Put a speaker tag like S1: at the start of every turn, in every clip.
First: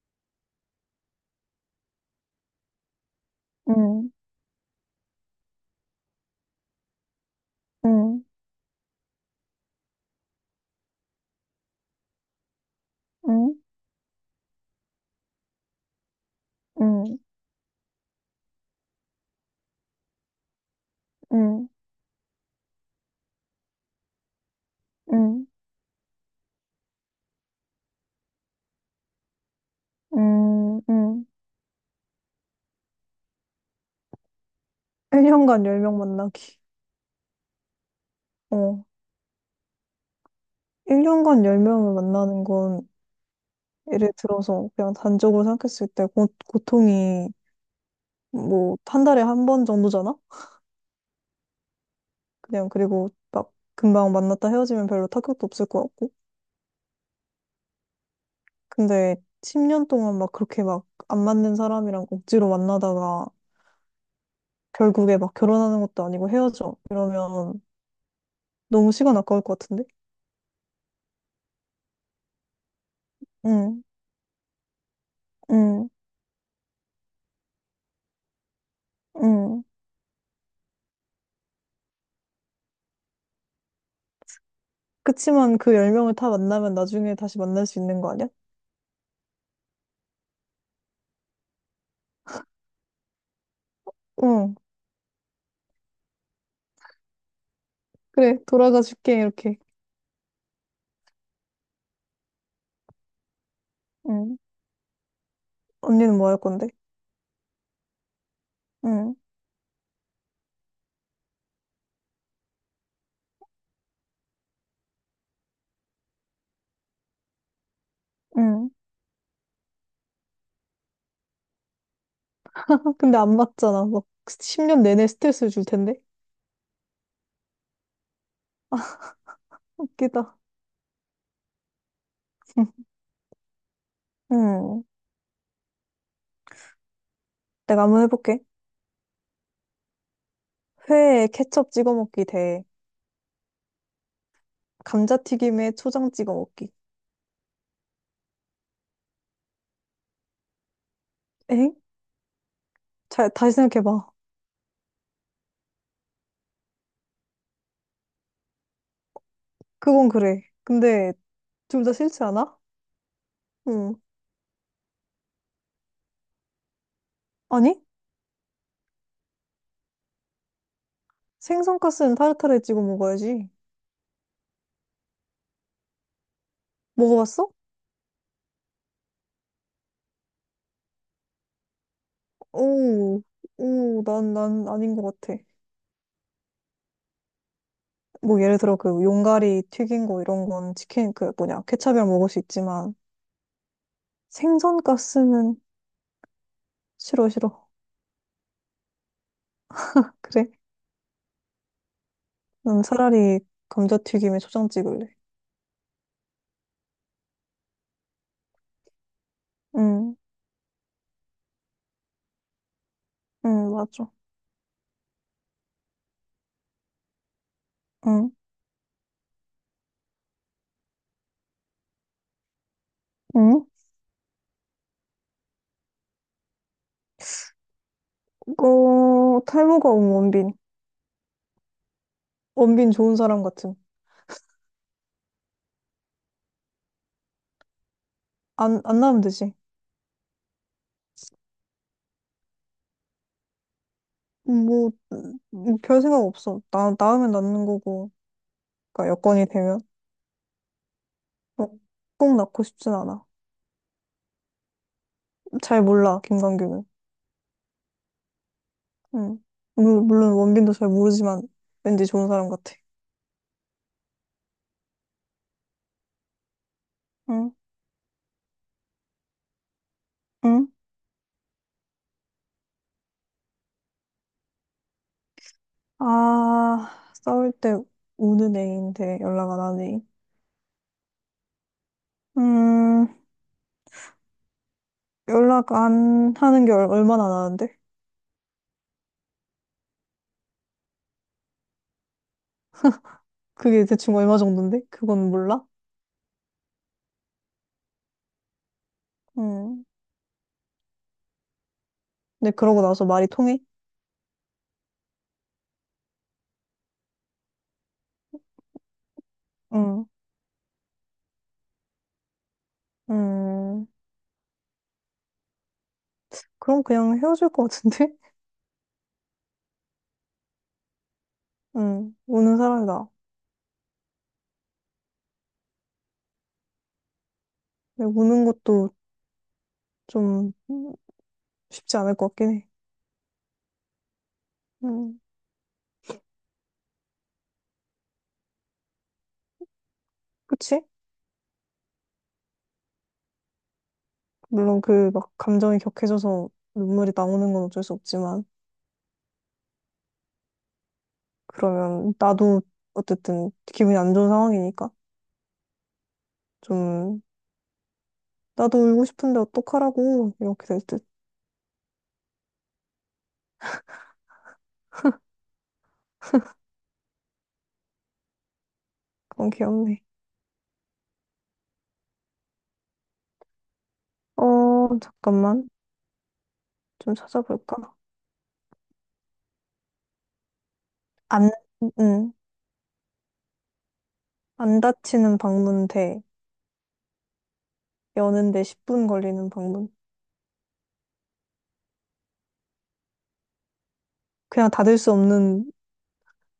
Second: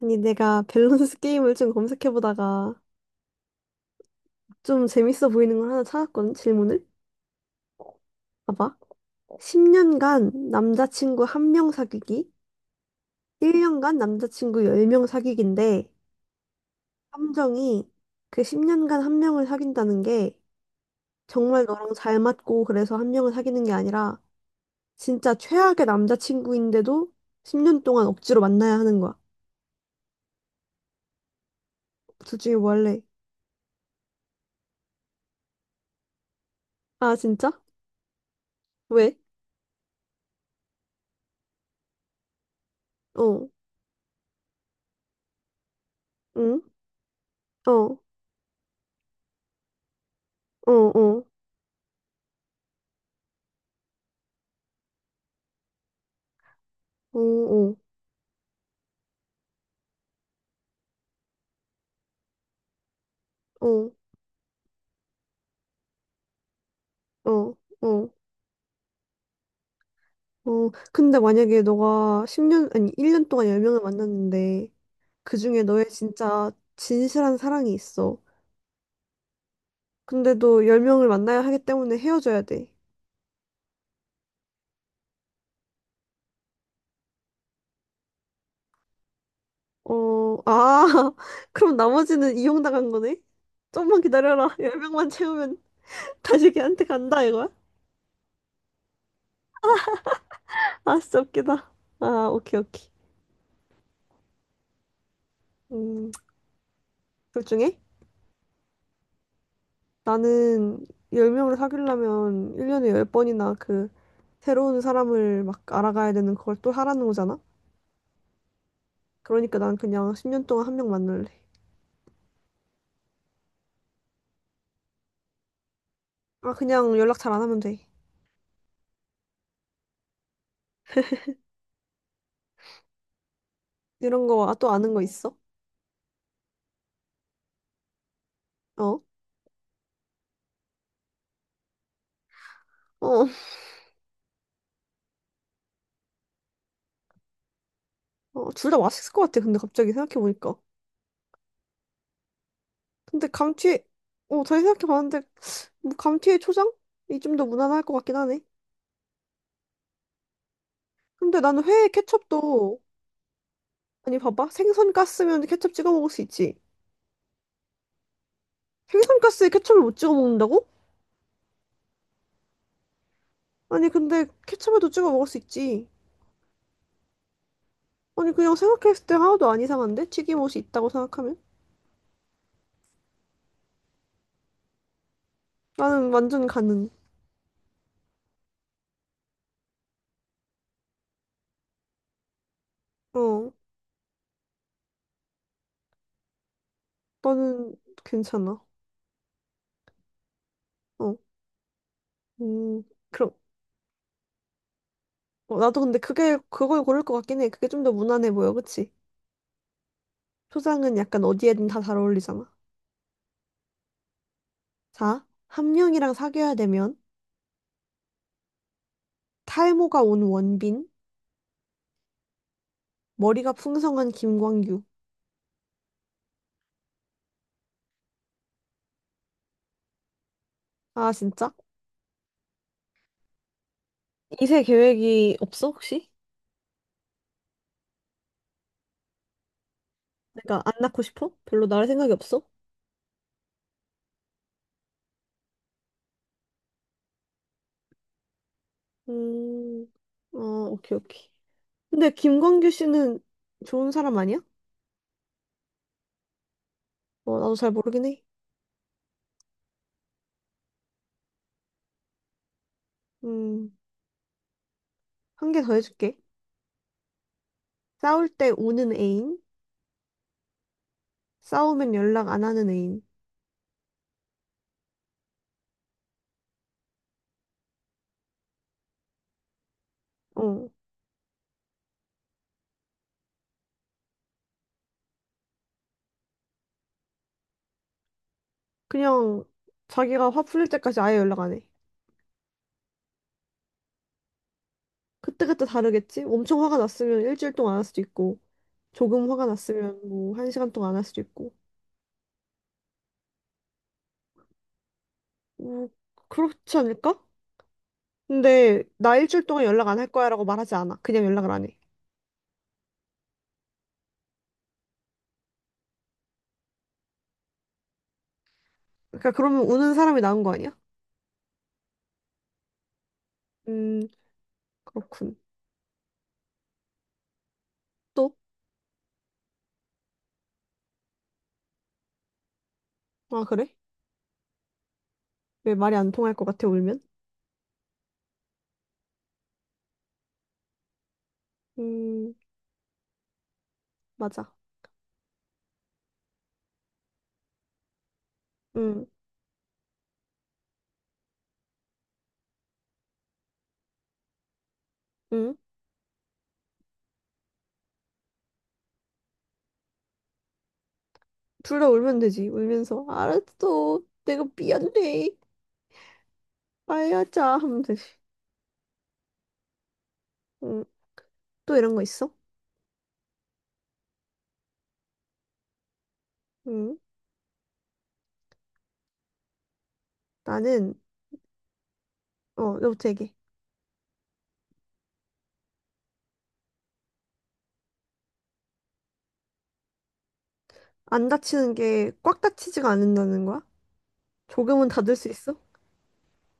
S1: 아니, 내가 밸런스 게임을 좀 검색해보다가
S2: 응,
S1: 좀 재밌어 보이는 걸 하나 찾았거든, 질문을.
S2: 응,
S1: 봐봐. 10년간 남자친구 한 명 사귀기,
S2: 응,
S1: 1년간 남자친구 10명 사귀기인데,
S2: 응,
S1: 함정이 그 10년간 한 명을 사귄다는 게 정말
S2: 응,
S1: 너랑 잘 맞고 그래서 한 명을 사귀는 게 아니라 진짜
S2: 응,
S1: 최악의 남자친구인데도 10년 동안 억지로 만나야 하는 거야.
S2: 응, 응.
S1: 둘 중에 뭐 할래?
S2: 1년간 10명 만나기.
S1: 아, 진짜?
S2: 어.
S1: 왜?
S2: 1년간 10명을 만나는 건
S1: 어,
S2: 예를 들어서 그냥 단적으로 생각했을 때
S1: 응?
S2: 고통이
S1: 어, 어,
S2: 뭐 한 달에 한 번 정도잖아?
S1: 어,
S2: 그냥 그리고 막 금방 만났다 헤어지면 별로 타격도 없을 것 같고.
S1: 어, 어.
S2: 근데 10년 동안 막 그렇게 막 안 맞는 사람이랑 억지로 만나다가
S1: 어.
S2: 결국에 막 결혼하는 것도 아니고 헤어져.
S1: 어,
S2: 이러면
S1: 어,
S2: 너무 시간 아까울 것 같은데?
S1: 어. 근데 만약에 너가 10년, 아니, 1년 동안 10명을
S2: 응.
S1: 만났는데, 그중에
S2: 응.
S1: 너의 진짜 진실한 사랑이 있어.
S2: 응.
S1: 근데도 10명을 만나야 하기 때문에 헤어져야 돼.
S2: 그치만 그 열명을다 만나면 나중에 다시 만날 수 있는 거 아니야?
S1: 어, 아, 그럼 나머지는 이용당한 거네? 좀만 기다려라.
S2: 응.
S1: 10명만 채우면 다시 걔한테 간다, 이거야?
S2: 그래, 돌아가 줄게, 이렇게.
S1: 아, 진짜 웃기다. 아, 오케이, 오케이.
S2: 응.
S1: 음,
S2: 언니는 뭐 할 건데?
S1: 둘 중에?
S2: 응.
S1: 나는 10명을 사귀려면 1년에 10번이나 그 새로운 사람을 막 알아가야 되는 그걸 또 하라는 거잖아?
S2: 응.
S1: 그러니까 난 그냥 10년 동안 한 명 만날래.
S2: 아, 근데 안 맞잖아. 막 10년 내내 스트레스 줄 텐데?
S1: 아, 그냥 연락 잘 안 하면 돼.
S2: 웃기다. 응.
S1: 이런 거, 아, 또
S2: 응.
S1: 아는 거 있어?
S2: 내가 한번 해볼게.
S1: 어?
S2: 회에 케첩 찍어 먹기 대
S1: 어,
S2: 감자튀김에 초장 찍어 먹기.
S1: 어, 둘 다 맛있을 것 같아. 근데 갑자기 생각해보니까.
S2: 엥?
S1: 근데
S2: 잘, 다시
S1: 감튀,
S2: 생각해봐.
S1: 어, 다시 생각해봤는데, 뭐 감튀에 초장? 이 좀 더 무난할 것 같긴 하네.
S2: 그건 그래. 근데
S1: 근데 나는
S2: 둘
S1: 회에
S2: 다 싫지 않아?
S1: 케첩도,
S2: 응.
S1: 아니, 봐봐. 생선 가스면 케첩 찍어 먹을 수 있지.
S2: 아니?
S1: 생선 가스에 케첩을 못 찍어 먹는다고?
S2: 생선가스는 타르타르에 찍어 먹어야지.
S1: 아니 근데 케첩에도 찍어 먹을 수 있지.
S2: 먹어봤어?
S1: 아니 그냥 생각했을 때 하나도 안 이상한데? 튀김옷이 있다고 생각하면?
S2: 오, 오, 난 아닌 것 같아.
S1: 나는 완전 가능.
S2: 뭐 예를 들어 그 용가리 튀긴 거 이런 건 치킨 그 뭐냐 케찹이랑 먹을 수 있지만
S1: 어,
S2: 생선 가스는 싫어 싫어.
S1: 나는 괜찮아.
S2: 그래?
S1: 어, 음,
S2: 난
S1: 그럼
S2: 차라리 감자튀김에 초장 찍을래.
S1: 어, 나도 근데 그게 그걸 고를 것 같긴 해. 그게 좀 더 무난해 보여, 그치?
S2: 응,
S1: 초장은 약간 어디에든 다 잘 어울리잖아.
S2: 응, 맞아.
S1: 자, 함령이랑 사귀어야 되면
S2: 응,
S1: 탈모가 온 원빈, 머리가
S2: 응?
S1: 풍성한 김광규.
S2: 어, 탈모가 온 원빈.
S1: 아 진짜?
S2: 원빈 좋은 사람 같은
S1: 이세 계획이 없어 혹시?
S2: 안 나으면 되지.
S1: 내가 안 낳고 싶어? 별로 낳을 생각이 없어?
S2: 뭐, 별 생각 없어. 낳으면 낳는 거고. 그러니까 여건이 되면.
S1: 음, 어, 오케이, 오케이.
S2: 어,
S1: 근데
S2: 꼭 낳고
S1: 김광규
S2: 싶진
S1: 씨는
S2: 않아.
S1: 좋은 사람 아니야?
S2: 잘 몰라, 김광규는.
S1: 어, 나도 잘 모르긴 해.
S2: 응. 물론 원빈도 잘 모르지만 왠지 좋은 사람 같아.
S1: 음, 한 개 더 해줄게.
S2: 응?
S1: 싸울 때 우는 애인,
S2: 응?
S1: 싸우면 연락 안 하는 애인.
S2: 아, 싸울 때 우는 애인데 연락 안 하니.
S1: 어,
S2: 음, 연락 안 하는 게 얼마나 나는데
S1: 그냥 자기가 화 풀릴 때까지 아예 연락 안 해.
S2: 그게 대충 얼마 정도인데? 그건 몰라?
S1: 그때그때 다르겠지? 엄청 화가 났으면 일주일 동안 안 할 수도 있고, 조금 화가
S2: 응.
S1: 났으면 뭐 한 시간 동안 안 할 수도 있고.
S2: 근데 그러고 나서 말이 통해?
S1: 뭐, 그렇지 않을까? 근데 나 일주일 동안 연락 안 할
S2: 응.
S1: 거야라고 말하지 않아. 그냥 연락을 안 해.
S2: 음, 그럼 그냥 헤어질 것 같은데?
S1: 그러니까 그러면 우는 사람이 나은 거 아니야?
S2: 응. 우는 사람이다.
S1: 음, 그렇군.
S2: 근데
S1: 또?
S2: 우는 것도 좀 쉽지 않을 것 같긴 해.
S1: 아, 그래?
S2: 응.
S1: 왜 말이 안 통할 것 같아, 울면?
S2: 그치?
S1: 음, 맞아.
S2: 물론 그 막 감정이 격해져서 눈물이 나오는 건 어쩔 수 없지만,
S1: 음,
S2: 그러면 나도 어쨌든 기분이 안 좋은 상황이니까
S1: 음.
S2: 좀 나도 울고 싶은데 어떡하라고 이렇게 될 듯.
S1: 둘 다 울면 되지, 울면서. 알았어. 내가 미안해. 아야자. 하면 되지.
S2: 그건 귀엽네.
S1: 음, 또 이런 거 있어?
S2: 어, 잠깐만.
S1: 음,
S2: 좀 찾아볼까?
S1: 나는,
S2: 안, 응.
S1: 어, 너부터 얘기해.
S2: 안 다치는 방문 대 여는데 10분 걸리는 방문.
S1: 안 다치는 게 꽉 다치지가 않는다는 거야?
S2: 그냥
S1: 조금은 닫을 수 있어?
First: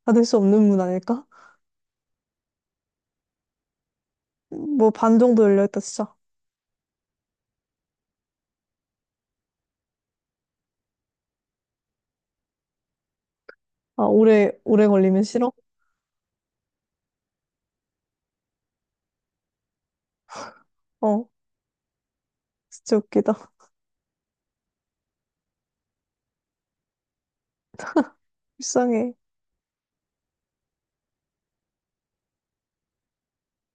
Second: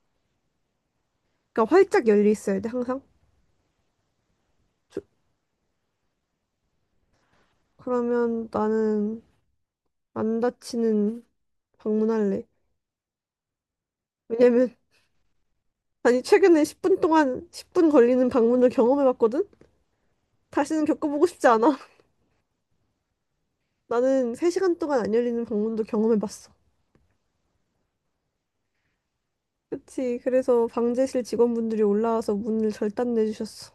S2: 닫을 수 없는 문 아닐까?
S1: 그러니까 활짝 열려 있어야 돼, 항상.
S2: 뭐
S1: 조-
S2: 반 정도 열려있다, 진짜.
S1: 그러면 나는 안 다치는 방문할래.
S2: 아,
S1: 왜냐면
S2: 오래 걸리면 싫어?
S1: 아니, 최근에 10분 동안, 10분 걸리는 방문을 경험해봤거든? 다시는 겪어보고
S2: 어,
S1: 싶지 않아.
S2: 진짜 웃기다.
S1: 나는 3시간 동안 안 열리는 방문도 경험해봤어.
S2: 불쌍해.
S1: 그치. 그래서 방제실 직원분들이 올라와서 문을 절단내주셨어.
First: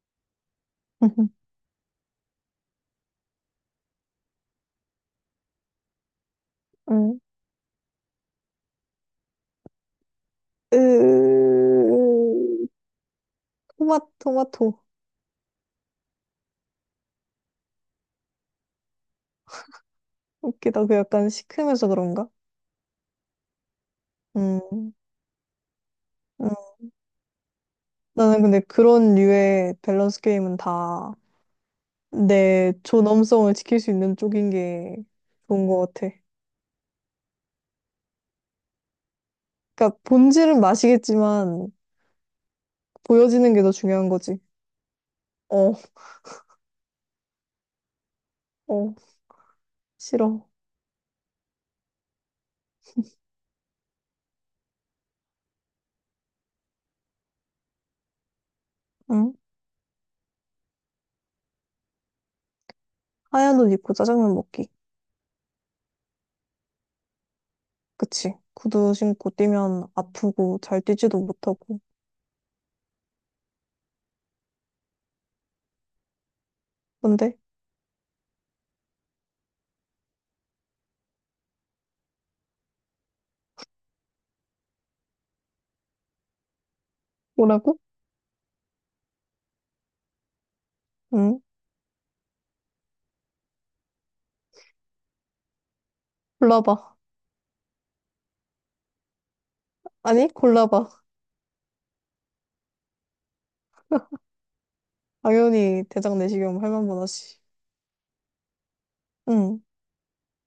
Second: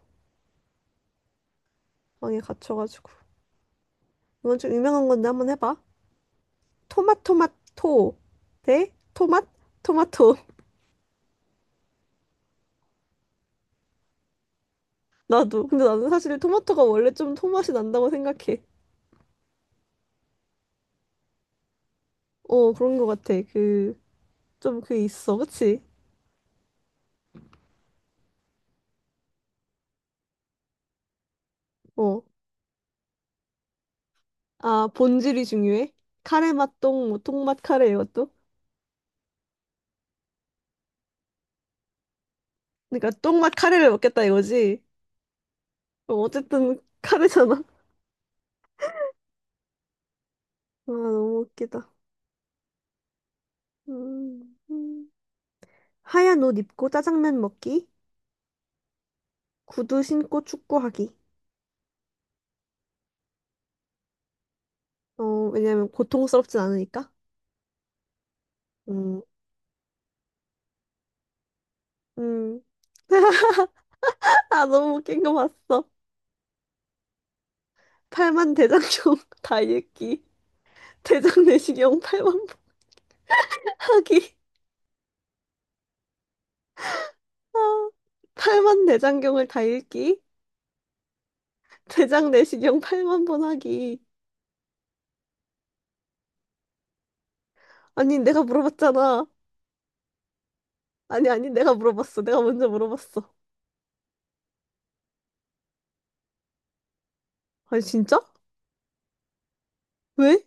S1: 방에 갇혀가지고. 이건 좀 유명한 건데 한번 해봐.
S2: 응.
S1: 토마토마토 대 토맛 토마토.
S2: 으, 토마토.
S1: 나도. 근데 나는 사실 토마토가 원래 좀 토맛이 난다고 생각해.
S2: 웃기다. 그 약간 시큼해서 그런가?
S1: 어, 그런 것 같아. 그, 좀
S2: 음,
S1: 그게 있어. 그치?
S2: 음. 나는 근데 그런 류의 밸런스 게임은 다
S1: 어.
S2: 내 존엄성을 지킬 수 있는 쪽인
S1: 아,
S2: 게
S1: 본질이
S2: 좋은
S1: 중요해?
S2: 것 같아.
S1: 카레 맛 똥, 뭐, 똥맛 카레 이것도?
S2: 그러니까 본질은 맛이겠지만
S1: 그러니까 똥맛
S2: 보여지는 게 더
S1: 카레를
S2: 중요한
S1: 먹겠다
S2: 거지.
S1: 이거지?
S2: 어,
S1: 어, 어쨌든 카레잖아. 아,
S2: 어, 싫어.
S1: 너무 웃기다. 음, 음. 하얀 옷 입고 짜장면 먹기,
S2: 응?
S1: 구두 신고 축구하기.
S2: 하얀 옷 입고 짜장면 먹기.
S1: 어, 왜냐면 고통스럽진 않으니까.
S2: 그치. 구두
S1: 음,
S2: 신고 뛰면 아프고 잘 뛰지도 못하고.
S1: 음. 아, 너무 웃긴 거 봤어.
S2: 근데?
S1: 팔만 대장경 다 읽기, 대장 내시경 8만 하기.
S2: 뭐라고?
S1: 아, 팔만 대장경을 다 읽기.
S2: 응?
S1: 대장 내시경 8만 번 하기.
S2: 골라봐.
S1: 아니, 내가 물어봤잖아.
S2: 아니, 골라봐.
S1: 아니, 아니, 내가 물어봤어. 내가 먼저 물어봤어.
S2: 당연히 대장 내시경 8만 번 하지.
S1: 아니, 진짜?
S2: 응.
S1: 왜?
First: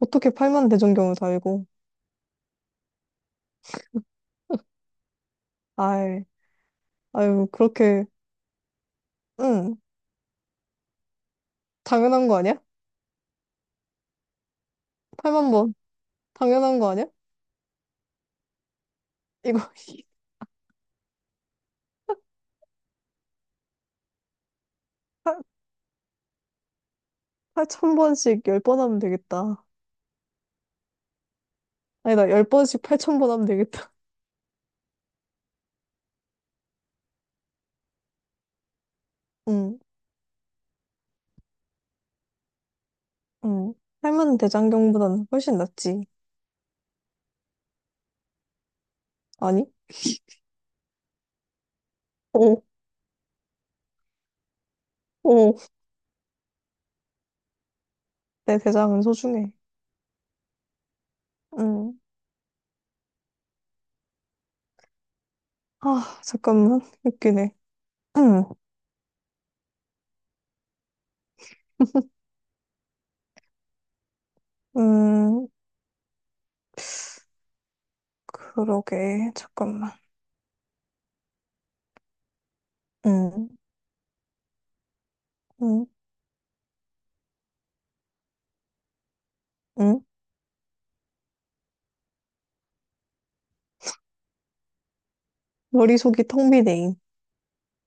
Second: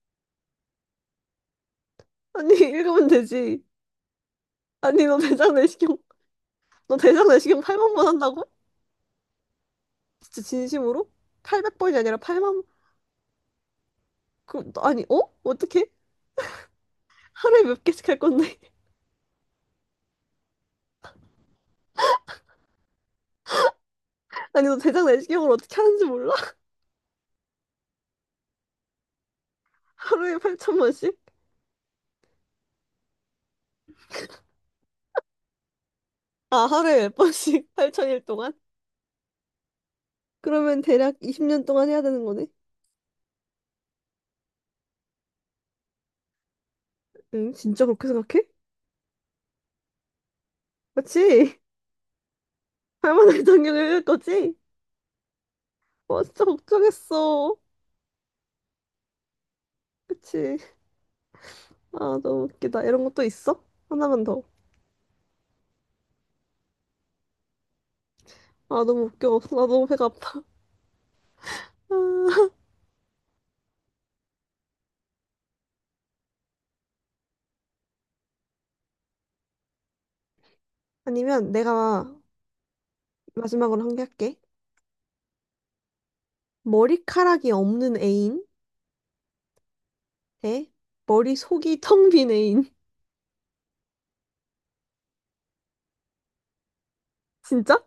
S2: 어떻게 8만 대장경을 달고.
S1: 아니, 읽으면 되지. 아니, 너 대장 내시경,
S2: 아이,
S1: 너 대장
S2: 아유,
S1: 내시경 8만 번
S2: 그렇게,
S1: 한다고?
S2: 응.
S1: 진짜 진심으로? 800번이 아니라
S2: 당연한 거 아니야?
S1: 8만, 그, 럼 아니, 어?
S2: 8만 번.
S1: 어떻게?
S2: 당연한 거 아니야?
S1: 하루에 몇 개씩 할 건데?
S2: 이거
S1: 아니, 너 대장 내시경을 어떻게 하는지 몰라?
S2: 8천 번씩 10번 하면 되겠다.
S1: 하루에 8천 번씩?
S2: 아니다, 10번씩 8천 번 하면 되겠다.
S1: 아, 하루에 몇 번씩? 8천일 동안?
S2: 응,
S1: 그러면 대략 20년 동안 해야 되는 거네?
S2: 응. 8만 대장경보다는 훨씬 낫지.
S1: 응, 진짜 그렇게 생각해?
S2: 아니?
S1: 맞지?
S2: 오,
S1: 할머니 장경을 읽을 거지?
S2: 오.
S1: 와, 진짜 걱정했어.
S2: 내 대장은 소중해.
S1: 그치?
S2: 응.
S1: 아, 너무 웃기다. 이런 것도 있어? 하나만 더.
S2: 아, 잠깐만. 웃기네. 응.
S1: 아, 너무 웃겨. 나 너무 배가 아파. 아.
S2: 음, 그러게. 잠깐만.
S1: 아니면 내가
S2: 응,
S1: 마지막으로 한 개 할게.
S2: 응,
S1: 머리카락이 없는 애인
S2: 응.
S1: 대 머리속이 텅빈 애인.
S2: 머리속이 텅 비네.
S1: 진짜?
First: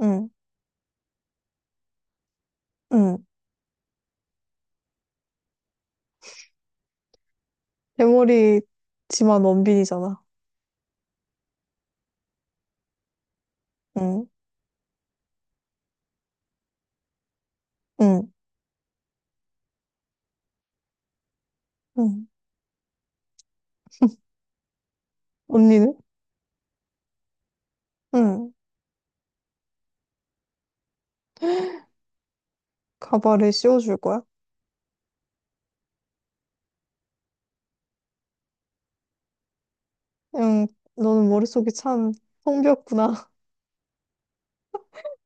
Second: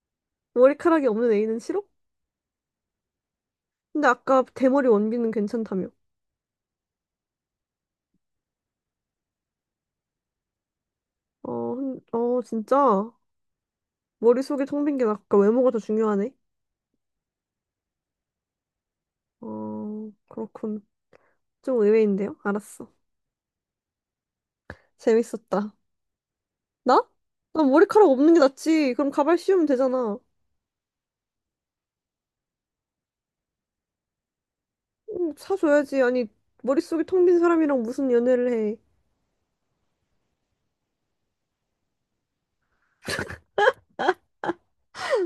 S2: 응,
S1: 머리카락이 없는 애인은 싫어?
S2: 응.
S1: 근데 아까 대머리 원빈은 괜찮다며.
S2: 내 머리지만 원빈이잖아.
S1: 어, 어, 진짜?
S2: 응,
S1: 머리속이 텅빈 게 아까 외모가 더 중요하네.
S2: 응,
S1: 어, 그렇군. 좀
S2: 응.
S1: 의외인데요? 알았어. 재밌었다.
S2: 언니는?
S1: 나? 나 머리카락 없는 게
S2: 응.
S1: 낫지. 그럼 가발 씌우면 되잖아.
S2: 가발을 씌워줄 거야?
S1: 응, 사줘야지. 아니, 머릿속이 텅 빈 사람이랑 무슨 연애를 해.
S2: 응, 너는 머릿속이 참텅비었구나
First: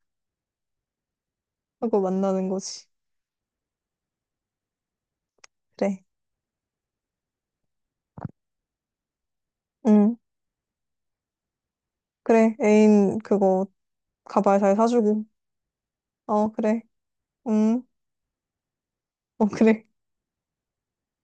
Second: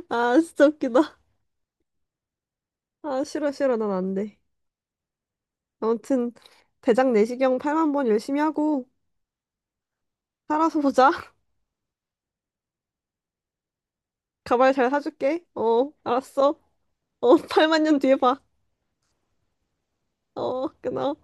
S1: 아, 진짜 웃기다.
S2: 하고 만나는 거지.
S1: 아, 싫어, 싫어. 난 안 돼.
S2: 그래.
S1: 아무튼, 대장 내시경 8만 번 열심히 하고,
S2: 응,
S1: 살아서 보자.
S2: 그래. 애인 그거 가발
S1: 가발
S2: 잘
S1: 잘
S2: 사주고.
S1: 사줄게. 어,
S2: 어,
S1: 알았어.
S2: 그래.
S1: 어, 8만
S2: 응,
S1: 년 뒤에 봐.
S2: 어, 그래.
S1: 어, 끊어.